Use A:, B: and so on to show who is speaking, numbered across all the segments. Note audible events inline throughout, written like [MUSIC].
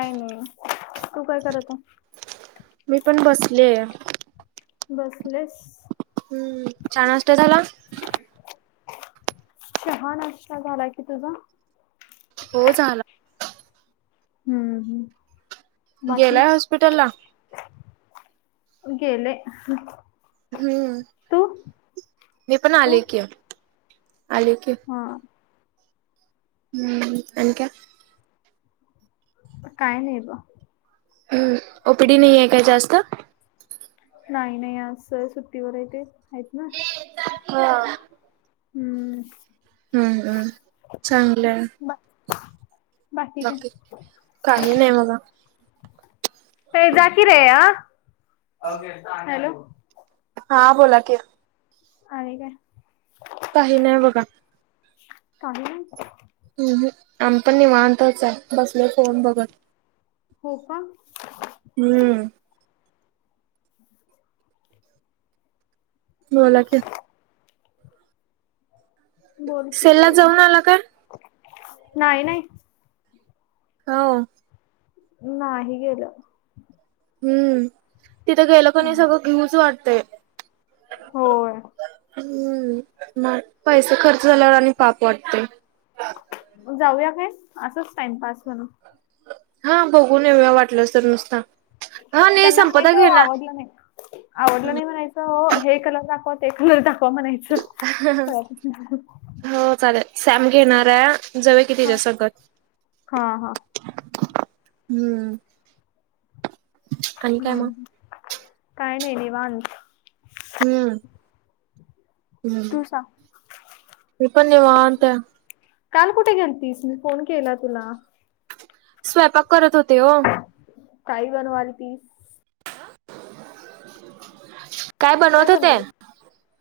A: Hello, तू काय करत आहे?
B: मी पण बसले.
A: बसलेस?
B: हम्म, चहा, नाष्टा झाला?
A: चहा, नाष्टा झाला की, तुझा?
B: हो झाला.
A: हम्म हम्म. बाकी
B: गेलाय हॉस्पिटलला?
A: गेले.
B: हम्म
A: तू
B: मी पण आले की, आले की.
A: हां.
B: हम्म आणि काय?
A: काय नाही बघ.
B: हम् ओपीडी नाही आहे काय जास्त?
A: नाही नाही आज सर सुट्टीवर आहे ते आहेत ना.
B: हा.
A: हम्म.
B: हम्म हम् चांगलंय.
A: बा बाकी काय?
B: काही नाही बघा.
A: ये जा की रे आ. हॅलो.
B: हा बोला कि.
A: आणि काय?
B: काही नाही बघा.
A: काही नाही.
B: हम्म हम्म. आम्ही पण निवांतच आहे बसलोय फोन बघत.
A: हो का.
B: हम्म
A: [UNINTELLIGIBLE]
B: बोला की
A: बोल की
B: सेलला
A: बोल
B: जाऊन आला काय?
A: नाही नाही.
B: हो
A: नाही गेलं.
B: हम्म तिथं गेलो क नाही
A: हम्म.
B: सगळं घेऊच वाटतंय.
A: हो.
B: हम्म मग पैसे खर्च झाल्यावर आणि पाप वाटतंय.
A: जाऊया काय असंच टाइमपास म्हणून?
B: हा बघून येऊया वाटलंस तर नुसता. हा नाही
A: त्यांना
B: संपदा
A: बाहेरचो
B: घेणार.
A: आवडल नाही. आवडलं नाही म्हणायचं हे कलर दाखव ते कलर दाख खवा म्हणायचं. [UNINTELLIGIBLE]
B: हो चालेल. सॅम घेणार आहे जाऊया कि
A: हा
B: तीच्यासोबत.
A: हा हा
B: हम्म आणि काय मग
A: हम्म. काय नाही निवांत.
B: हम्म
A: तू
B: हम्म.
A: सांग.
B: मी पण निवांत आहे.
A: काल कुठे गेलतीस? मी फोन केलाय तुला.
B: स्वयपाक करत होते ओ.
A: काय बनवालतीस?
B: काय बनवत होते?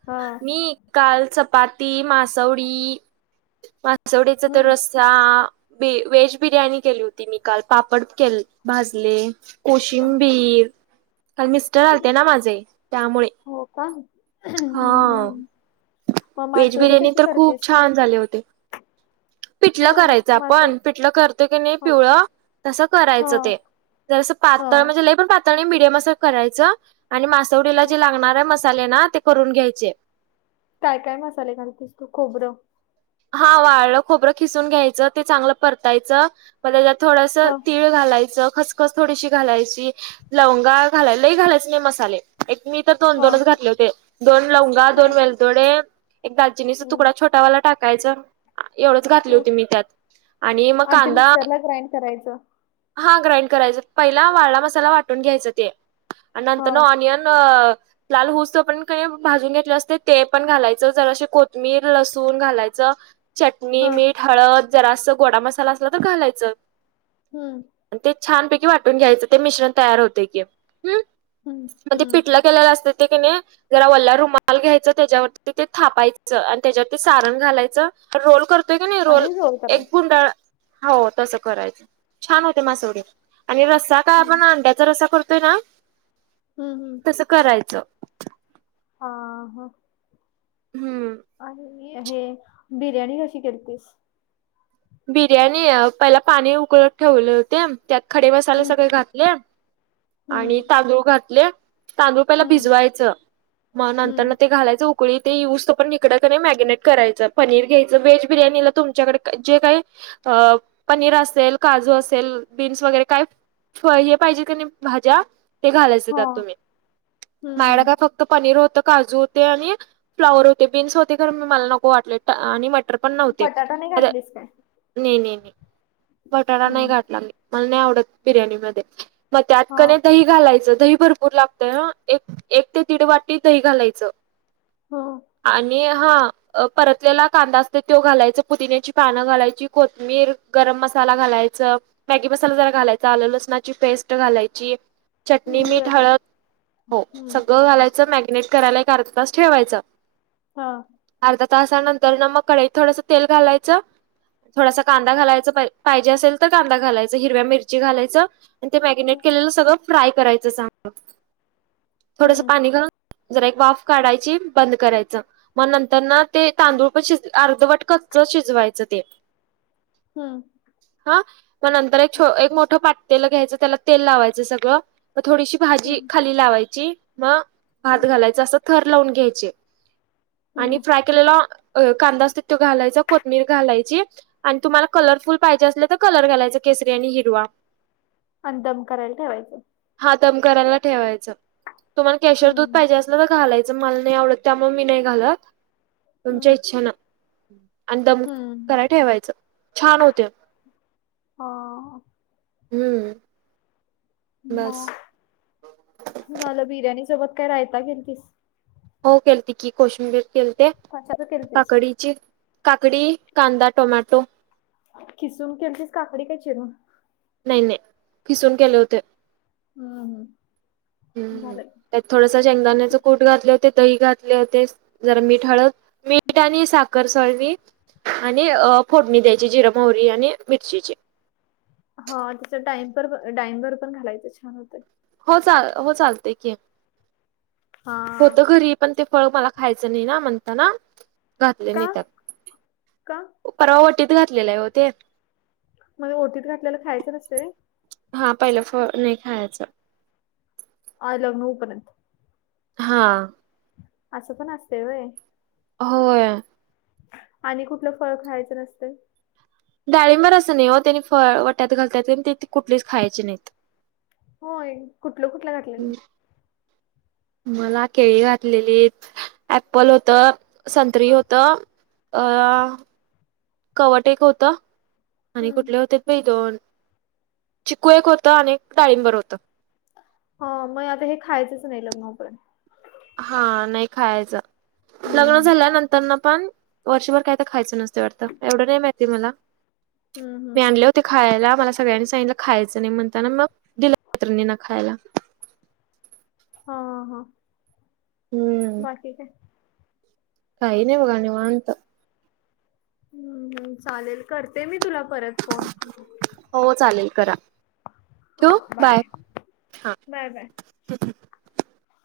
A: हा.
B: मी काल चपाती, मासवडी, मासवडीचा तो
A: हम्म.
B: रस सा, व्हे व्हेज बिर्याणी केली होती मी काल पापड केल भाजले.
A: आह,
B: कोशिंबीर काल मिस्टर आलते ना माझे. त्यामुळे
A: हो का? हम्म
B: हा.
A: हम्म. मग
B: व्हेज
A: मासवडी
B: बिर्याणी
A: कशी
B: तर खूप
A: करतेस?
B: छान झाली होती. पिठलं
A: होय
B: करायचं
A: मासवडी.
B: आपण पिठलं करतोय कणी
A: हा
B: पिवळ तसं
A: हा
B: करायचं ते. जरासं
A: हा.
B: पातळ म्हणजे लय पण पात तरी मडियम अस करायचं आणि मासवडीला
A: हा.
B: जे लागणार आहे मसाले ना ते करून घ्यायचे.
A: काय काय मसाले घालतेस तू खोबरं
B: हा वाळ खोबरं खिसून घ्यायचं ते चांगलं परतायचं मग त्याच्यात थोडस ति
A: हा
B: तीळ घालायचं, खसखस थोडीशी घालायची, लवंगा घालाय लय घालायच नाही मसाले. एक मी तर दोन
A: हा
B: दोनच घातले होते. दोन लवंगा,
A: हा.
B: दोन वेलदोडे, एक दाल चीनीचा तुकडा
A: हम्म.
B: छोटावाला टाकायच. एवढंच घातली होती मी त्यात आणि मग
A: ते
B: कांदा
A: मिक्सरला ग्राइंड करायचं.
B: हा ग्राईंड करायच. पहिला वाळा मसाला वाटून घ्यायच ते. आणि नंतर
A: हां,
B: ऑनियन लाल होऊस तोपर्यंत कनी भाजून घेतल्यास ते पण, घालायचं जरासी कोथमीर लसूण घालायच. चटणी,
A: हां.
B: मीठ, हळद जरासा गोडा मसाला असला तर घालायचं.
A: हम्म.
B: ते छानपैकी वाटून घ्यायचं ते मिश्रण तयार होतय ते
A: हं,
B: मग ते
A: हं.
B: पिटला केलेलं असतं ते कनी जरा वल्ला रुमाल घ्यायचं त्याच्यावरती ते थापायचं, आणि त्याच्यावरती सारण घालायचं रोल करतोय कनी
A: आणि
B: रोल एक
A: करायचं.
B: गुंडाळ हो तसं करायचं, छान होते मास वडी. आणि रसा काय
A: हं,
B: आपण अंड्याचा रसा करतोय ना?
A: हम् हम्.
B: तसं करायचं.
A: हा हां.
B: हम्म.
A: आणी हे बिर्याणी कशी केलतीस?
B: बिर्याणी अ- पहिला पाणी उकळत ठेवले होते त्यात खडे मसाले
A: हं,
B: सगळे घातले आणि
A: हं,
B: तांदूळ घातले तांदूळ पहिला
A: हं,
B: भिजवायचं मग नंतर न
A: हं.
B: ते घालायच उकळी ते येऊस तोवर इकड कनी मॅग्नेट करायचं पनीर घ्यायचं वेज बिर्यानीला तुमच्याकडे जे काही अ- पनीर असेल, काजू असेल, बीन्स वगैरे काय हे पाहिजे कणी भाज्या ते घालायच त्यात
A: हां.
B: तुम्ही.
A: हं,
B: माझ्याकड
A: हं.
B: काय फक्त पनीर होत, काजू होते, आणि फ्लावर होते, बीन्स होते, तर पण मला नको वाटले आणि म टर पण नव्हते
A: बटाटा नाही
B: आणि
A: घातलीस काय?
B: नाही, नाही, नाही बटाटा नाही
A: हं.
B: घातला मी, मला नाही आवडत बिर्याणीमध्ये. मग त्यात कणी
A: हां,
B: दही घालायचं दही भरपूर लागतय, हा एक ते दीड वाटी दही घालायचं.
A: हो.
B: आणि हा परतलेला कांदा असतो तो घालायच पुदिन्याची पानं घालायची, कोथमीर गरम मसाला घालायचं. मॅगी मसाला जरा घालायचा, आल लसणाची पेस्ट घालायची चटणी,
A: मी
B: मीठ,
A: अबे
B: हळद हो
A: हं,
B: सगळं घालायचं मॅरिनेट करायला एक अर्धा तास ठेवायचं.
A: हा.
B: अर्धा तासानंतर ना मग कडईत थोडंस तेल घालायचं थोडासा कांदा घालायचं पाहिजे असेल तर कांदा घालायचं, हिरव्या मिरची घालायचं. आणि ते मॅरिनेट
A: हं,
B: केलेलं सगळं फ्राय करायचं चांगलं थोडंसं
A: हं,
B: पाणी घालून जरा एक वाफ काढायची बंद करायचं, मग नंतर ना ते
A: हं,
B: तांदूळ पण शिज अर्धवट कच्च शिजवायचं ते.
A: हम.
B: हा मग नंतर एक मोठं पातेल घ्यायचं त्याला तेल लावायचं सगळं मग थोडीशी भाजी
A: हं,
B: खाली लावायची मग, भात
A: हं,
B: घालायच असं थर लावून घ्यायचे आणि
A: हं.
B: फ्राय केलेला कांदा असतो तो घालायचा, कोथमीीर घालायच तुम्हाला कलरफुल पाहिजे अस तर कलर घालायच केसरी आणि हिरवा.
A: आणी दम करायला ठेवायचं.
B: हा दम कयराला ठेवायचं तुम्हाला केशर दूध
A: हं,
B: पाहिजे अस- घालायचं मला नाही आवडत त्यामुळे मी नाही घालत. तुमच्या
A: हं,
B: इच्छेन आणि द
A: हं.
B: कराय ठेवायचं छान होतंय
A: हां.
B: हम्म
A: म
B: बस
A: झालं बिर्याणी सोबत काय राहता केलतीस
B: हो केलते की कोशिंबीर केलते
A: कशाच केलतीस
B: काकडीची काकडी कांदा टोमाॅटो
A: खिसून केलतीस काकडी काय चिरून
B: नाय नाय खिसून केल्याव होते
A: हम्म हम्
B: हम्म
A: झालं
B: त्यात थोडसं शेंगदाण्याचे कूट घातले होते दही घातले होते जरा मीठ हळद मीठ आणि साखर सॉरी आणि अ फोडणी द्यायची जिरं मोहरी आणि मिरचीची
A: हा त्याचं टाइमपर डाळींब पण घालायचं छान होतं
B: हो चा हो चालतंय की
A: हा
B: होतं घरी पण ते फळ मला खायचं नाही ना म्हणताना घातले
A: का
B: नाही त्यात
A: का
B: परवा ओटीत घातलेले आहे ओ ते
A: मग ओटीत घातलेलं खायचं नसतंय
B: हा पहिलं फळ नाही खायाचं
A: आल्याव नऊपर्यंत
B: हा
A: असं पण असतंय व्हय
B: होय
A: आणि कुठलं फळ खायचं नसतंय
B: डाळिंबर असं नाही ओ त्यांनी फळ वट्यात घालत्यात प ते कुठलेच खायचे नाहीत
A: हो कुठलं कुठलं घातलेलं
B: मला केळी घातलेलीत ऍप्पल होतं संत्री होतं अ कवट एक होतं आणि
A: हम्म
B: कुठले होतेत बाई दोन चिकू एक होतं आणि डाळींबर होतं
A: हो मग आता हे खायचंच नाही लग्न होपर्यंत
B: हा नाही खायाचं
A: हम्म
B: लग्न झाल्यानंतरनं पण वर्षभर काय तर खायचं नसते वाटतं एवढं नाही माहिती मला
A: हम्म हम्म हम्म
B: मी आणले ते खायाला मला सगळ्यांनी सांगितलं खायचं नाही म्हणताना मग दिलं मैत्रिणींना खायला
A: हा हा हा
B: हम्म
A: बाकी काय
B: काही नाही बघा निवांत.
A: हम्म चालेल करते मी तुला परत. फोन
B: हो चालेल करा. ठेऊ बाय हा.
A: Bye bye.